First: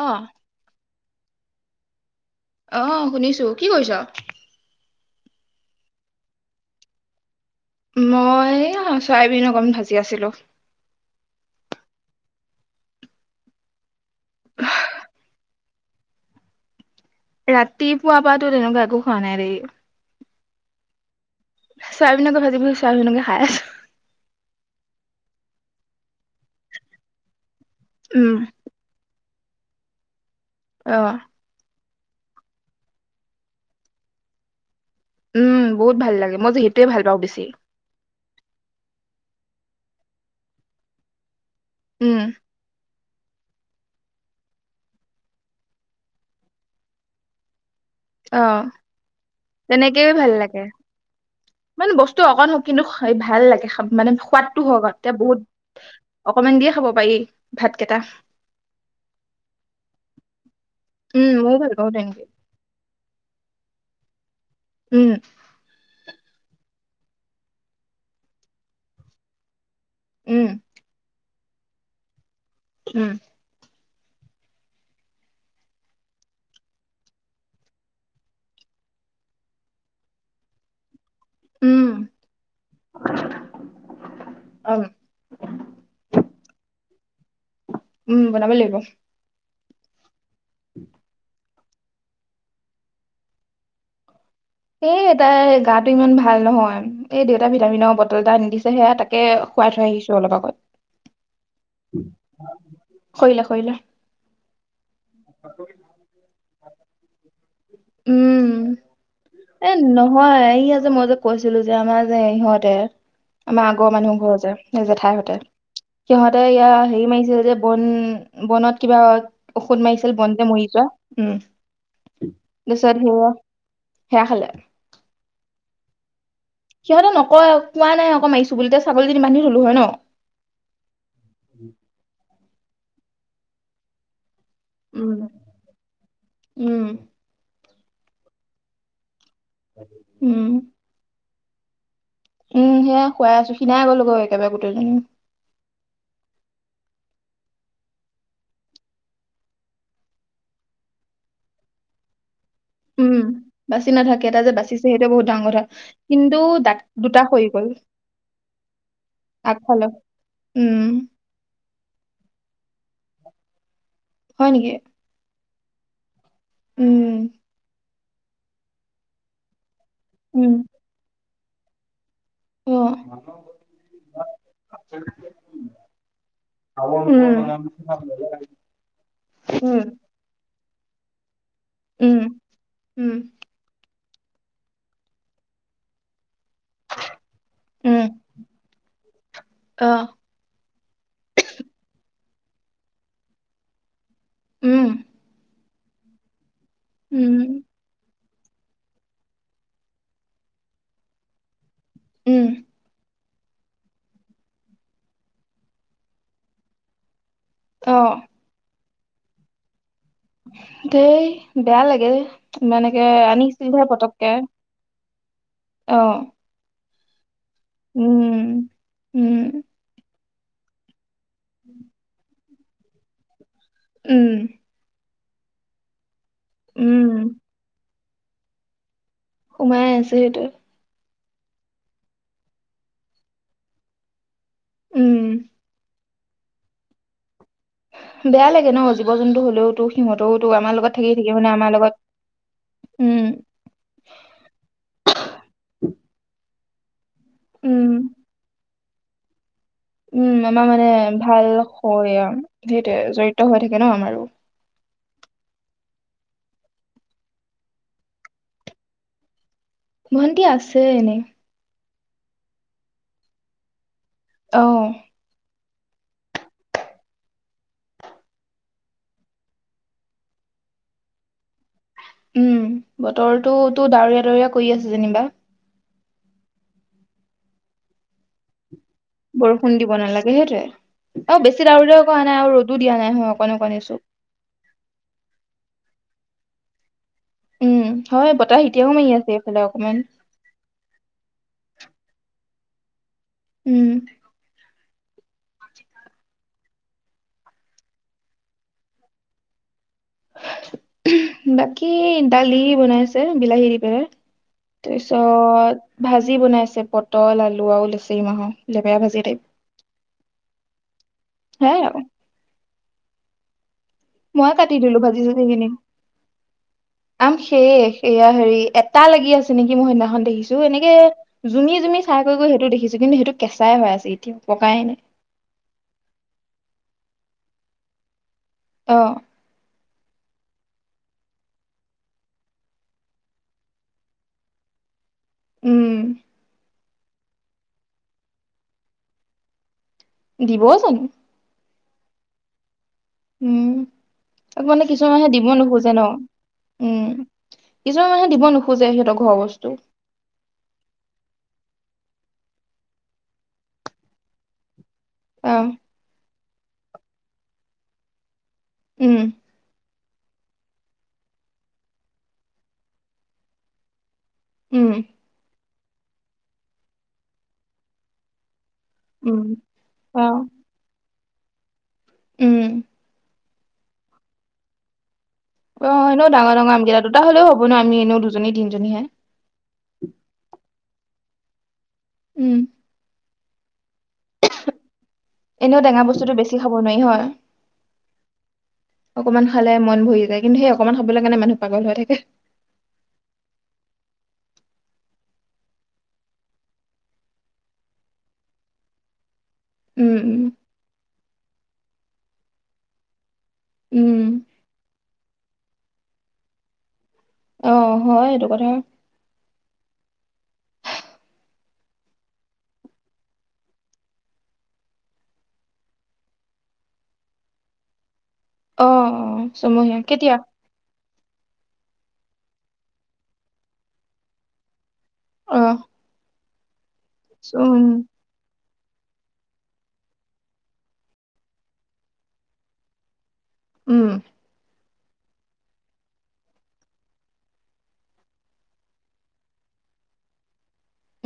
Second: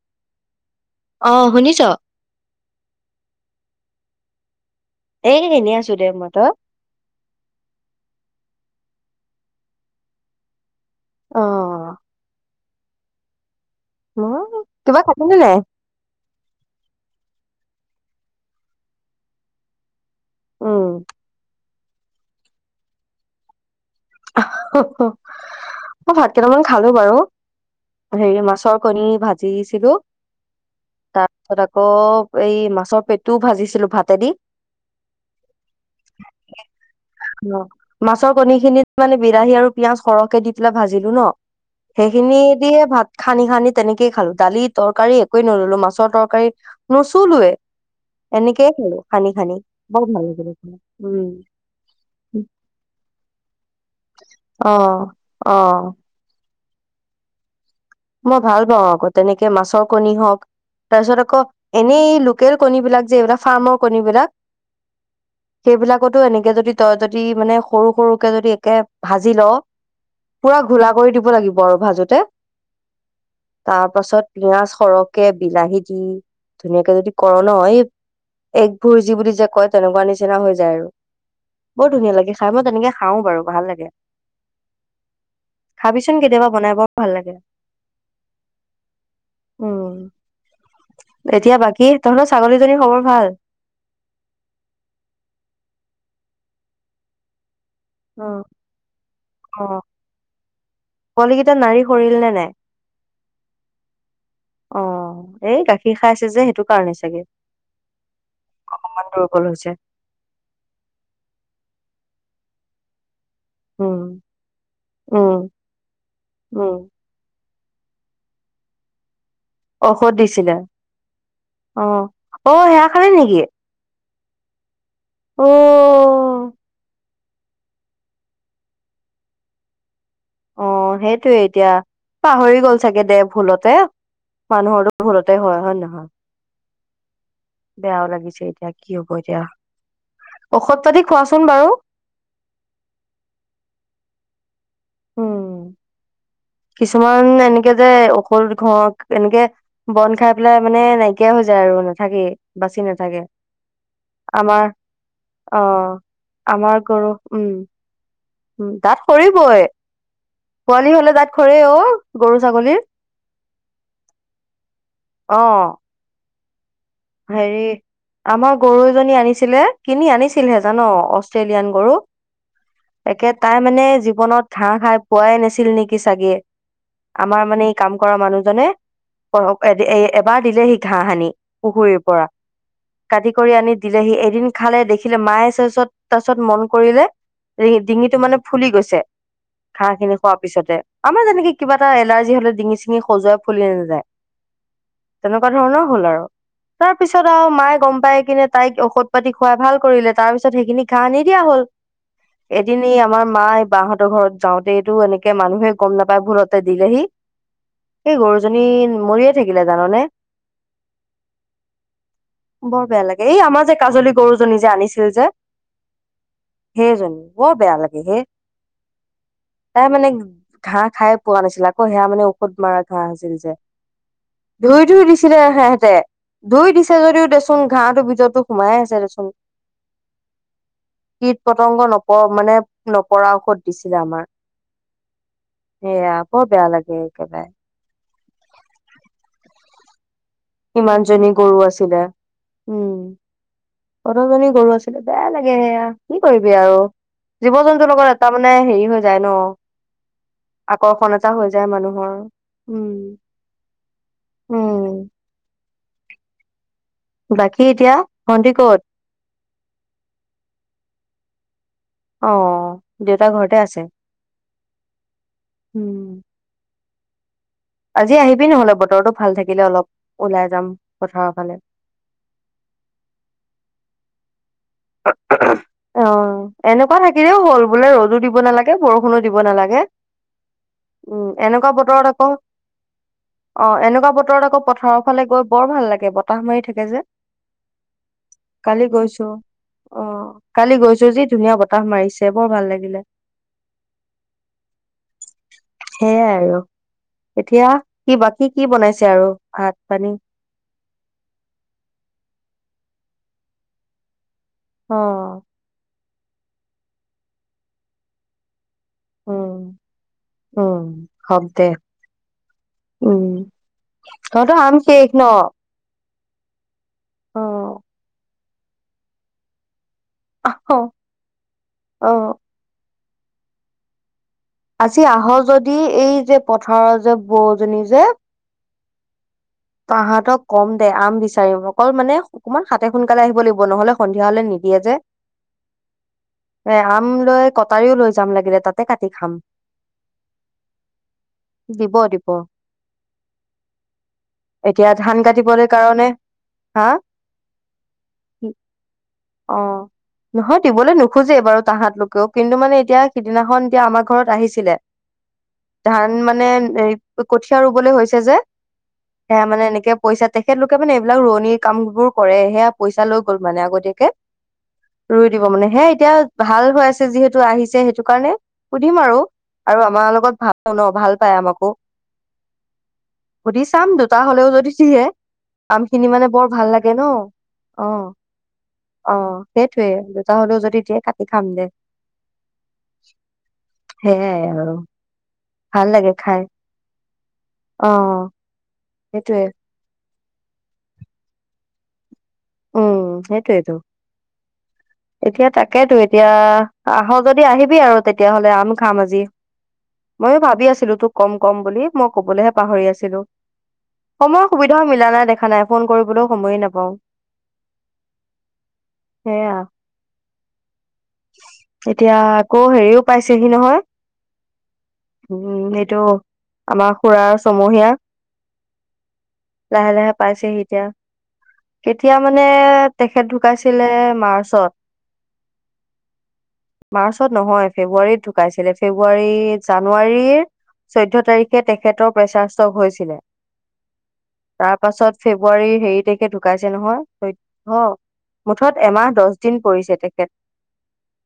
অহ অ শুনিছ অহ শুনিছো কি কৰিছ এই এনেই আছো দে মো ত মই চয়াবিন অকণ ভাজি আছিলো অ নহব কিবা খাবি নে নাই ৰাতিপুৱা পা তো তেনেকুৱা একো খোৱা নাই ৰেই উম চোৱাবিনকে ভাজি পিনে চোৱাবিনকে খাই আছো অ হ হ মই ভাত কেইটামান খালো বাৰু উম, হেৰি মাছৰ কণী ভাত চিঙিছিলো অহ তা পিছত আক আকৌ এই মাছৰ পেটোও ভাজিছিলো ভাতে দি উম বহুত ভাল লাগে মই যে হেইতোয়ে ভাল পাওঁ বেছি মাছ কণী খিনিত মানে বিলাহী আৰু পিঁয়াজ সৰহকে দি পেলাই ভাজিলো ন উম, সেইখিনি দিয়ে ভাত সানি সানি তেনেকেই খালো দালি তৰকাৰী একোৱে নললো মাছৰ তৰকাৰী নচুলোৱেই অ বৰ তেনেকেই ভাল লাগিলে লাগে খাই। উম মানে বস্তু অকণ কিন্তু ভাল লাগে খাম মানে সোৱাদটো অ হয় এতিয়া বহুত অ অকমান দিয়ে খাব পাৰি ভাতকেইটা মই ভাল পাও আকৌ তেনেকে মাছৰ কণী হওক তাৰ পিছত উম, আকৌ ময়ো ভাল পাওঁ এনেই তেনেকে লোকেল কণী বিলাক যিবিলাক ফাৰ্ম কনী বিলাক উম, সেইবিলাকত টো এনেকে যদি তই যদি মানে সৰু সৰুকে যদি একে ভাজি লৱ উম, পুৰা ঘোলা কৰি দিব লাগিব বৰ ভাজোতে উম তাৰ পাছত পিয়াজ সৰহকে বিলাহী দি ধুনীয়াকে যদি কৰ নয় এগবোৰ যি বুলি যে কয় তেনেকুৱা নিচিনা হৈ যায় আৰু বৰ উম, ধুনীয়া লাগে খাই মই তেনেকে খাওঁ‌ বাৰু ভাল লাগে খাবিচোন কেতিয়াবা বনাই বৰ ভাল লাগে। উম বনাব লাগিব। উম উম। তেতিয়া বাকী তহতৰ ছাগলীজনী খবৰ ভাল। এ তাই গাটো ইমান ভাল নহয় এ দেউতা ভি টামি বটল অ এটা নিদিছে সেয়া তাকে খোৱাই অ থৈ আহিছো অলপ আগত পোৱালি কেইটা নাৰী সৰিল নে নাই কৰিলা কৰিলা। অ' এই গাখীৰ খাইছে যে সেইটো কাৰণে চাগে উম অ' এ নহয় ই আছে মই যে কৈছিলো যে আমাৰ সিহঁতে আমাৰ আগৰ উম মানুহ ঘৰ যে জেঠাই হতে উম সিহঁতে ইয়া উম হেৰি মাৰিছে যে বন বনত কিবা ঔষধ মাৰিছিল বন যে মৰি যোৱা উম অ অ সেয়া তাৰপিছত খালে নেকি সেয়া হে হালে অ' ক নকই কোৱা নাই আকৌ মাৰিছো বুলি তেতিয়া ছাগলীজন বান্ধি থলো হয় ন? অ' সেইটোয়ে এতিয়া পাহৰি গ'ল। চাগে দে ভুলতে মানুহৰ দ উম ভোলতে হয় হয় উম নহয়। বেয়াও লাগিছে এইতিয়া কি হ'ব। এতিয়া উম ঔষধৰ খোৱা। চোন বাৰু উম সেয়া খুৱাই আছো খিনাই গ'লো গৈ একেবাৰে। উ উম কিছুমান এনেকে যে ঔষধ ঘক এনেকে বন খাই পেলাই মানে নাইকিয়া হৈ যায় আৰু নাথাকেই। বাচি উম নাথাকে বাচি নাথাকে এটা যে আমাৰ বাচিছে সেইটো বহুত ডাঙৰ অ কথা কিন্তু দ আমাৰ গৰু দুটা হৈ উম গ'ল উম দাঁত সৰিবই আগফালৰ উম পোৱালি হলে দাঁত অ' গৰু ছাগলীৰ হয় নেকি? অ' উম হৰে আমাৰ গৰু এজনী আনিছিলে। কিনি উম আনিছিলহে জান অ' অষ্ট্ৰেলিয়ান গৰু, অ একে তাই মানে জীৱনত ঘাঁহ খাই পোৱাই নাছিল নেকি চাগে, উম আমাৰ মানে উম এই কাম কৰা মানুহজনে এবাৰ দিলে হি ঘাহ আনি পুখুৰীৰ উম পৰা উম কাটি কৰি আনি দিলেহি এদিন খালে দেখিলে মায়ে চাইছে পিছত মন কৰিলে উম ডিঙিটো মানে ফুলি গৈছে অ ঘাঁহ খিনি খোৱাৰ পিছতে আমাৰ তেনেকি কিবা এটা এলাৰ্জি। আজি হলে ডিঙি চিঙি খজুৱাই ফুলি নাযায়। উম তেনেকুৱা ধৰণৰ হ'ল আৰু, তাৰ পিছত আৰু উম মায়ে গম পাই কিনে। তাইক ঔষধ পাতি খুৱাই ভাল কৰিলে তাৰ পিছত সেইখিনি ঘাঁ নিদিয়া হ'ল। উম এদিন ই আমাৰ মায় বাহঁতৰ ঘৰত যাওঁতেটো এনেকে মানুহে গম নাপায় ভুলতে দিলেহি, অ এই গৰুজনী মৰিয়ে থাকিলে জাননে। উ [unintelligible] দেই বেয়া লাগে বৰ বেয়া মানেকে লাগে এই আমাৰ যে আনিছিলহে কাজলী পতককে গৰুজনী যে আনিছিল যে আহ। সেইজনী। বৰ বেয়া লাগে হে উম তাই মানে, ঘাঁ খাই পোৱা নাছিলে আকৌ সেয়া মানে, ফুত মাৰা ঘাহ আছিল যে, উম ধুই ধুই দিছে চ [unintelligible] তে ধুই দিছে উম যদিও দেচোন ঘাঁহটো, নিজৰ তো হোমাই আছে সোমাই আছে সেইটো। কীট পতংগ নপৰক মানে নপৰা ঔষধ দিছিলে আমাৰ। উম বেয়া বৰ বেয়া লাগে একেবাই বেয়া লাগে ন জীৱ জন্তু হলেও তো সিহঁত, ইমান জনী গৰু আছিলে উম কতজনী গৰু আছিলে বেয়া লাগে সেয়া কি কৰিবম বেয়া আৰু জীৱ উম জন্তুৰ লগত এটা মানে হেৰি হয় যাই ন। উম আমাৰ মানে আকৰ্ষণ এটা ভাল হৈ যায় মানুহৰ হয় উম সেইটোৱে জৰিয়ত হৈ থাকে আমাৰো। উম বাকী এতিয়া ভন্টি ক'ত? ভণ্টি আছে এনেই। অ দেউতা ঘৰতে আছে? আহ। উম আজি আহিবি নহলে বতৰটো ভাল থাকিলে অলপ ওলাই যাম পথাৰৰ ফালে। উম বতৰটোতো ডাৱৰীয়া ডাৱৰীয়া। কৰি আছে যেনিবা। অ এনেকুৱা থাকিলেও হ'ল বোলে ৰদো দিব নালাগে। বৰষুণো দিব বৰষুণ নালাগে। দিব নালাগে সেইটোৱে উম অ বেছি এনেকুৱা ডাৱৰীয়াও বতৰত কৰা আকৌ নাই আৰু ৰ'দো দিয়া নাই হয় অকণ অ অকণ এচুক এনেকুৱা বতৰত আকৌ পথাৰৰ ফালে গৈ বৰ ভাল লাগে। পাহ মাৰি থাকে যে। উম হয় বতাহ কালি এতিয়াও মাৰি গৈছো আছে এইফালে। অকমান অ কালি গৈছো যি ধুনীয়া বতাহ মাৰিছে। বৰ ভাল লাগিলে। উম। সেইয়াই আৰু এতিয়া কি বা কি কি বনাইছে আৰু ভাত। পানী বাকী দালীও। বনাইছে বিলাহী দি পিনে। অ'। তাৰপিছত, ভাজি বনাইছে পটল, আলু আৰু লেচৰি মাহৰ লেপেৰা ভাজি টাইম। অহ হক দে। উম মইয়ে তহঁতৰ কাটি আম দিলো শেষ ভাজি ন? চাজি খিনি। আম অ', শেষ সেয়া হেৰি। এটা লাগি আছে নেকি সেই দেখিছো অ', এনেকে যুমি জুমি চাই গৈ অ'। সেইটো দেখিছো। যি সেইটো কেঁচাই হৈ আছে এতিয়া। পকাই নাই আজি আহ যদি এই যে পথাৰৰ যে। বৌএজন যে। অ তাহতক কম দে আম বিচাৰিম অকল মানে অকমান সাতে সোনকালে আহিব লাগিব নহলে সন্ধিয়া হলে নিদিয়ে যে। উম এ আম লৈ কটাৰীও লৈ যাম লাগিলে তাতে কাটি খাম দিব চাগে দিব দিব উম তাক মানে এতিয়া কিছুমান ধান মানুহে দিব কাটিবলৈ নোখোজে ন কাৰণে হা উম কিছুমান মানুহে দিব নোখোজে সিহঁতৰ ঘৰৰ অ বস্তু নহয় দিবলৈ নোখোজেই বাৰু তাহত লোক ক কিন্তু মানে এতিয়া সিদিনাখন এতিয়া আমাৰ ঘৰত আহিছিলে। অ ধান, মানে এই কঠীয়া, ৰুবলৈ হৈছে। যে সে উম মানে এনেকে পইচা তেখেতলোকে মানে এইবিলাক ৰোৱনিৰ কামবোৰ কৰে সেয়া পইচা লৈ গ'ল মানে আগতীয়াকে উম ৰুই দিব মানে হে এতিয়া ভাল হৈ আছে যিহেতু আহিছে সেইটো কাৰণে সুধিম আৰু উম আৰু আমাৰ অ লগত ভাল ন ভাল প মাক উম সুধ চাম দুতা হলেও যদি দিয়ে অ আমখিনি মানে এনেও বৰ ডাঙৰ ভাল ডাঙৰ লাগে আমকেইটা ন দুটা হলেও হ'ব ন অ আমি এনেও দুজনী তিনিজনীহে অ সেইটোৱে দুোতা হলেও যদি দিয়ে কাট খাম দে উম সেইয়াই আৰু এনেও ভাল টেঙা লাগে বস্তুটো খাই বেছি খাব নোৱাৰি হয় অ অকমান সেইটোয়ে খালে ম বহি যায় কিন্তু সেই অকমান খাববলৈ কাৰণে মানুহ পাগল হৈ থাকে। উম সেইটোয়েইটো এতিয়া তাকেইেতো এতিয়া আহ যদি আহিবি আৰু তেতিয়াাহলে আম খাম আজি। উম ময়ো উম ভাবি আছিলো তোক কম- ক'ম বুলি মই কবলৈহে পাহৰি আছিলো। উম সময়ৰ সুবিধাও মিলা নাই দেখা নাই। ফোন কৰিবলৈও সময়ে নাপাওঁ আহ হয় এইটো কথা। সেয়া এতিয়া আকৌ হেৰিও পাইছেহি নহয় উম এইটো আমাৰ খুৰাৰ চমহীয়া, আহ অ লাহে চমহীয়া লাহে কেতিয়া পাইছেহি এতিয়া কেতিয়া মানে তেখেত ঢুকাইছিলে মাৰ্চত অ মাৰ্চত নহয় উম ফেব্ৰুৱাৰীত ঢুকাইছিলে ফেব্ৰুৱাৰী জানুৱাৰীৰ চৈধয় তাৰিখে তেখেতৰ প্ৰেচাৰ ষ্টক হৈছিলে। উম তাৰ পাছত ফেব্ৰুৱাৰী হেৰি তাৰিখে ঢুকাইছে নহয় মুঠত এমাহ দহ দিন পৰিছে তেখেত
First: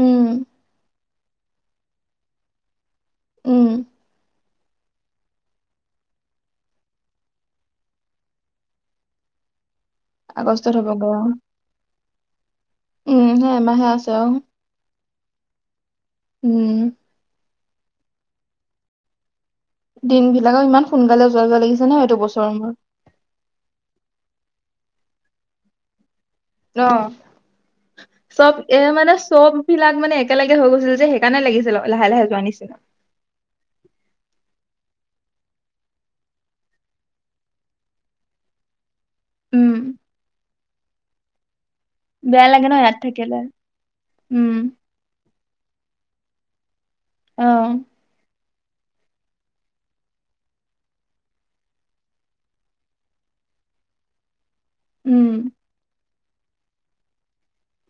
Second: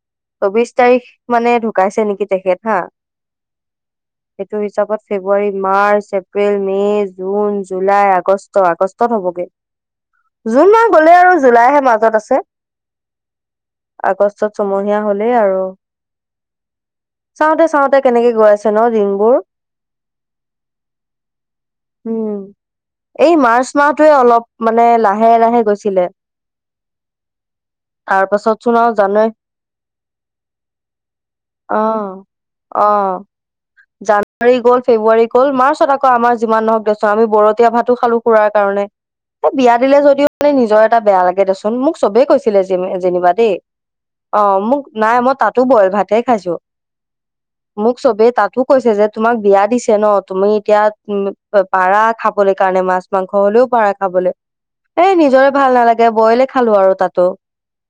উম চৌবিশ তাৰিখ মানে ঢুকাইছে নেকি তেখেত হা উম সেইটো হিচাপত ফেব্ৰুৱাৰী মাৰ্চ এপ্ৰিল মে' জুন জুলাই আগষ্ট আগষ্টত হ'বগে জুন আগষ্টত মাহ হ'বগৈ গ'লে অ আৰু জুলাইহে মাজত আছে উম সেই এমাহে আছে আৰু আগষ্টত চমহী এতিয়া হ'লেই আৰু। উম। চাওঁতে চাওঁতে কেনেকে গৈ আছে ন দিনবোৰ। দিন বিলাকে ইমান সোনকালে যোৱা যোৱা লাগিছে নহ এইটো উম বছৰৰ মোৰ। এই মাৰ্চ মাহটোৱে অলপ মানে লাহে লাহে গৈছিলে। অহ তাৰ চব। পাছত চোন এ আৰু মানে জানুৱাৰী চব বিলাক মানে একেলগে হৈ গৈছিল যে। সেইকাৰণে লাগিছিল অ লাহে লাহে যোৱা নিচিনা। অ জানুৱাৰী গ'ল ফেব্ৰুৱাৰী গ'ল মাৰ্চত আকৌ আমাৰ যিমান নহওঁক দে আমি বৰতীয়া ভাতো খালোঁ খুড়াৰ কাৰণে। এ উম বিয়া দিলে যদিও মানে নিজৰ। এটা বেয়া লাগে - মোক চবে বেয়া কৈছিলে লাগে ন যে ইয়াত যেনিবা। থাকিলে দেই অ উম মোক নাই মই তাত। তো বইল ভাতে খাইছোঁ। অ মুখ চৱে তাতো। কৈছে যে তোমাক বিয়া দিছে ন তুমি এতিয়া উ পাৰা খাবলৈ কাৰণে মাছ মাংস হ'লেও পাৰা খাবলৈ। এ উম নিজৰে ভাল নালাগে। যে বইলে খালোঁ আৰু তাতো।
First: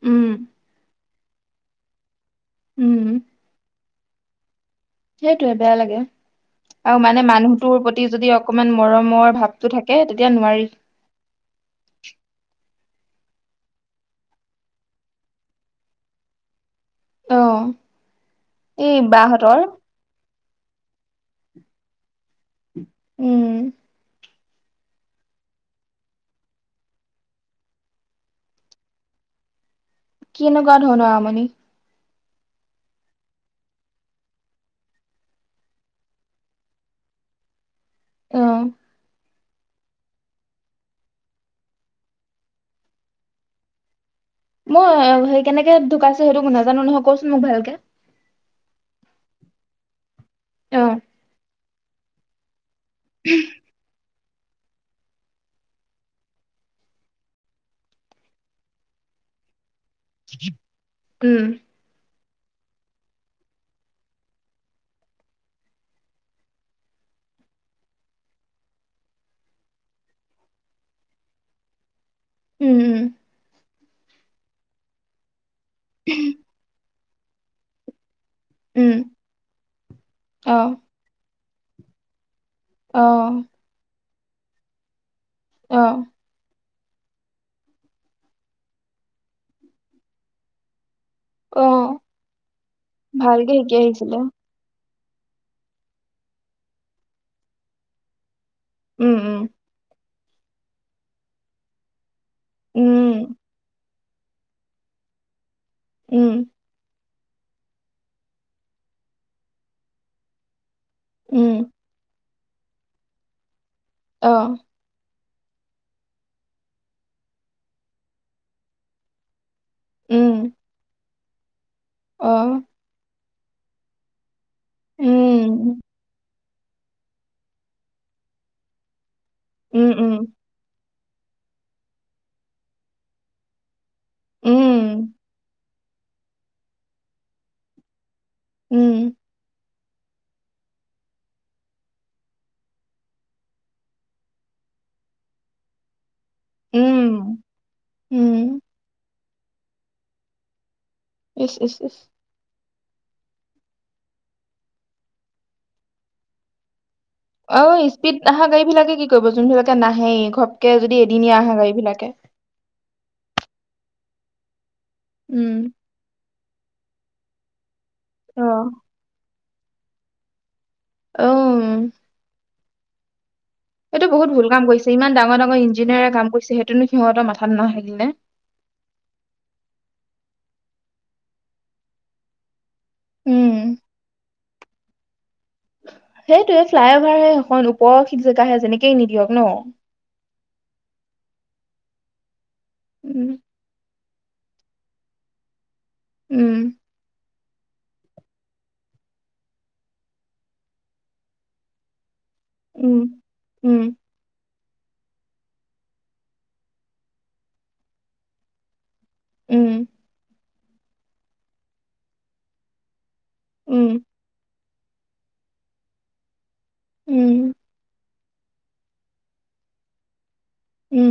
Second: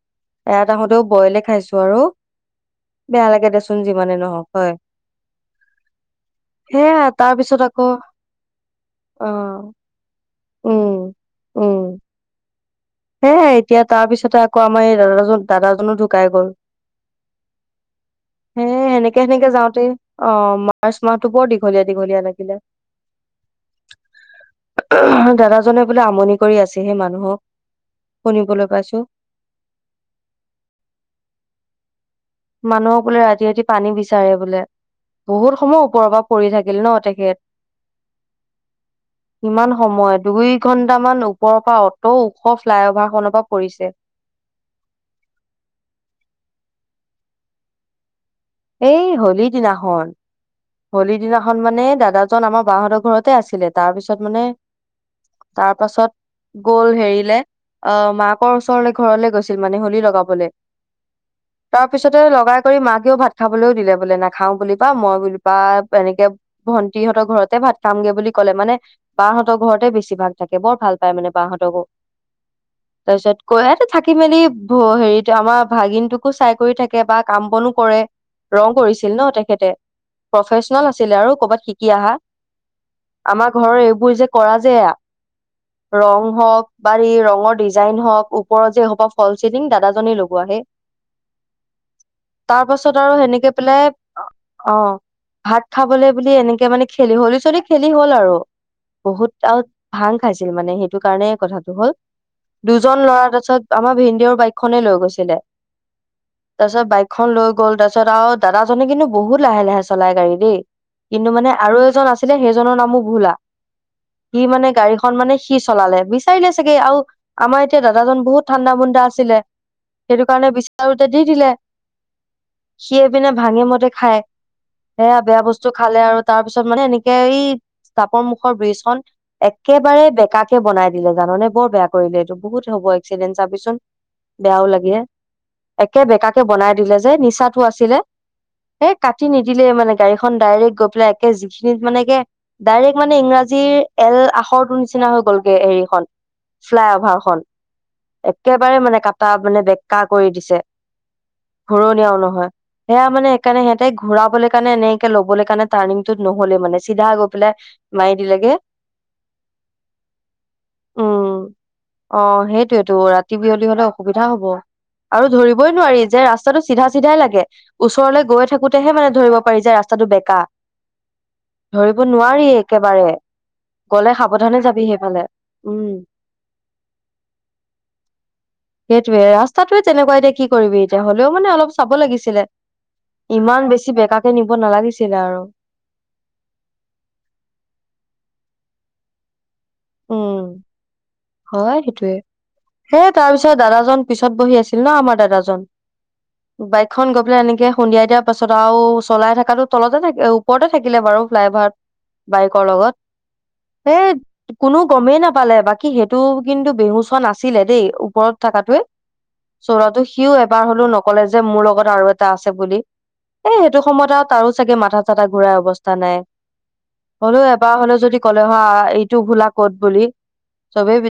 উম এয়াত আহোঁতেও। বইলে খাইছোঁ আৰু। বেয়া লাগে দেচোন যি যি মানে নহওঁক হয়। সেইটোৱে বেয়া লাগে সেয়া আৰু মানে তাৰ পিছত মানুহটোৰ আকৌ প্ৰতি যদি অকমান অ মৰমৰ ভাৱটো থাকে তেতিয়া নোৱাৰি। উম হে এতিয়া তাৰ পিছতে আকৌ আমাৰ এই দাদাজন দাদাজনো ঢুকাই গ'ল। অ হেই এই সেনেকে সেনেকে বাহঁতৰ যাওঁতেই অ মাৰ্চ মাহটো বৰ দি- দীঘলীয়া দীঘলীয়া এনেকে। উম। দাদাজনে বোলে আমনি কৰি আছেহি মানুহক শুনিবলৈ পাইছোঁ। কেনেকুৱা ধৰণৰ আমনি? মানুহক বোলে ৰাতি ৰাতি পানী বিচাৰে বোলে বহুত সময় ওপৰৰ পৰা পৰি থাকিল ন তেখেত। অহ। ইমান সময় দুই ঘন্টামান ওপৰৰ পৰা অটো ওখ ফ্লাইঅভাৰখনৰ পৰা পৰিছে। মই সেই কেনেকে ঢুকাইছে সেইটো নাজানোঁ নহয় কচোন মোক ভালকে। এই হলি দিনাখন। অ হলি দিনা। মানে দাদাজন আমাৰ। বাহৰ ঘৰতে আছিলে তাৰ পিছত। তাত মানে, তাৰ পাছত গ'ল হেৰিলে আহ মাকৰ ওচৰলৈ ঘৰলে গৈছিল মানে হলি লগাবলে। উম। তাৰ পিছতে লগাই কৰি মাকেও ভাত। খাবলৈও দিলে বোলে, নাখাও বুলি পা মই বো পা এনেকে ভন্টিহঁতৰ ঘৰতে ভাত খামগে বুলি কলে মানে বাহঁতৰ ঘৰতে বেছি ভাগ থাকে বৰ ভাল পায় মানে বাহঁতকো উম উম তাৰ পিছত কৈ থাকি মেলি হেৰি আমাৰ ভাগিনটোকো চাই কৰি থাকে বা কাম বনো কৰে। ৰং উম কৰিছিল ন তেখেতে, অ প্ৰফেচনেল আছিলে আৰু ক'বাত। শিকি আহা। অ আমাৰ ঘৰৰ এইবোৰ যে। কৰা যেয়া। অ ৰং হওক। বাাৰ ৰঙৰ ডিজাইন হওঁক ওপৰ যে হ'ব ফল চিলিং দাদাজনী লগোৱা হে। অঁ। তাৰ হেনেকে পেলাই অ। অ ভাত খাবলৈ বুলি এনেকে মানে খেলি হলি চলি খেলি হল আৰু। উম বহুত উম আৰু ভাং। খাইছিল মানে সেইটো কাৰণে কথাটো হ'ল। দুজন উম ল'ৰা তাৰাছত আমাৰ ভি। তেওঁ বাইকখনে লৈ গৈছিলে। উম তাৰ পাছত বাইক। এখন লোক। গ'ল তাৰপিছত আৰু দাদাজনে কিন্তু বহুত লাহে লাহে চলাই গাড়ী দেই। কিন্তু মানে উম আৰু এজন আছে। সেইজনৰ নামো ভোলা। অ সি মানে গাড়ীখন মানে। সি চলালে বিচাৰিলে চাগে, আৰু আমাৰ এতিয়া দাদাজন বহুত ঠাণ্ডা মুণ্ডা আছিলে। সেইটো উম কাৰণে বিচাৰো। দি দিলে। সি। পিনে ভাঙে মদে খাই। সেয়া বেয়া বস্তু খালে আৰু। তাৰ পিছত মানে এনেকে এই তাপৰ মুখৰ ব্ৰীজখন। একেবাৰে বেকাকে বনাই। দিলে জান নে বৰ বেয়া কৰিলে এইটো বহুত হ'ব এক্সিডেণ্ট চাবিচোন বেয়াও লাগে। একে বেকাকে বনাই দিলে যে নিচাটো আছিলে। এ কাটি নিদিলে মানে গাড়ীখন ডাইৰেক্ট গৈ পেলাই একে যিখিনিত মানে কে ডাইৰেক্ট মানে ইংৰাজীৰ এল আখৰটোৰ নিচিনা হৈ গলগে হেৰিখন ফ্লাই অভাৰ খ একেবাৰে মানে কাপ তটা মানে বেক্কা কৰি দিছে ইচ ইচ ইচ ঘূৰণীয়াও নহয় সেয়া মানে সেইকাৰণে সহতে ঘুৰাবলৈ কাৰণ এনেকে ল'বলৈ কাৰণে টাৰ্ণিংটো নহ'লে মানে চিধা গৈ পেলাই অ মাৰি স্পীড অহা দিলেগে গাড়ী বিলাকে কি কৰিব যোনবিলাকে নাহেই ঘপকে যদি এদিনিয়া উম আহা গাড়ী বিলাকে সুবিধা হ'ব আৰু উম ধৰিবই নোৱাৰি যে ৰাস সেই টো চিধা চিধাই লাগে ওচৰলৈ অ গৈ থাকোঁতেহে মানে ধৰিব কৰি যে ৰাস্তাটো বেকা ধৰিব নোৱাৰি একেবাৰে সেইটো গ'লে বহুত ভুল সাৱধানে কাম যাবি কৰিছে ইমান সেইফালে। ডাঙৰ ডাঙৰ উম, ইঞ্জিনিয়াৰে কাম কৰিছে সেইটোনো সিহঁতৰ মাথাত নথাকিল নে সেইটোয়ে ৰাস্তাটোয়ে তেনেকুৱা এতিয়া কি কৰিবি এতিয়া হ'লে মানে অলপ চাব লাগিছিলে ইমান উম বেছি বেকাকে নিব নালাগিছিলে দিলে আৰু সেইটো ফ্লাই অভাৰ হে সেই খন উপৰখিনি জেগাহে যেনেকেই নিদিয়ক ন উম হয় সেইটোৱে হেই তাৰ উম ওচৰৰ দাদাজন পিছত বহি আছিল ন আমাৰ দাদাজন উম বাইকখন গৈ পেলাই কে সন্ধিয়া দিয়াৰ পাছত আৰু চলাই থাকাতো তলতে থাকে ওপৰতে থাকিলে বাৰু ফ্লাই অভাৰত বাইেকৰ লগত উম উম এ কোনো গমেই নাপালে বাকী সেইটো কিন্তু বেহু চোৱা নাছিলে দেই ওপৰত থকাতোৱে উম চৰাটো সিও [unintelligible] এবাৰ হলেও নকলে যে মোৰ লগত আৰু এটা আছে বুলি এ সেইটো উম সময়ত আৰু তাৰো চাগে মাথা চাথা ঘূৰাই অৱস্থা নাই? হ'লো উম এবাৰ হ'লে যদি ক'লে হা এই ভোলা ক'ত বুলি চবে উম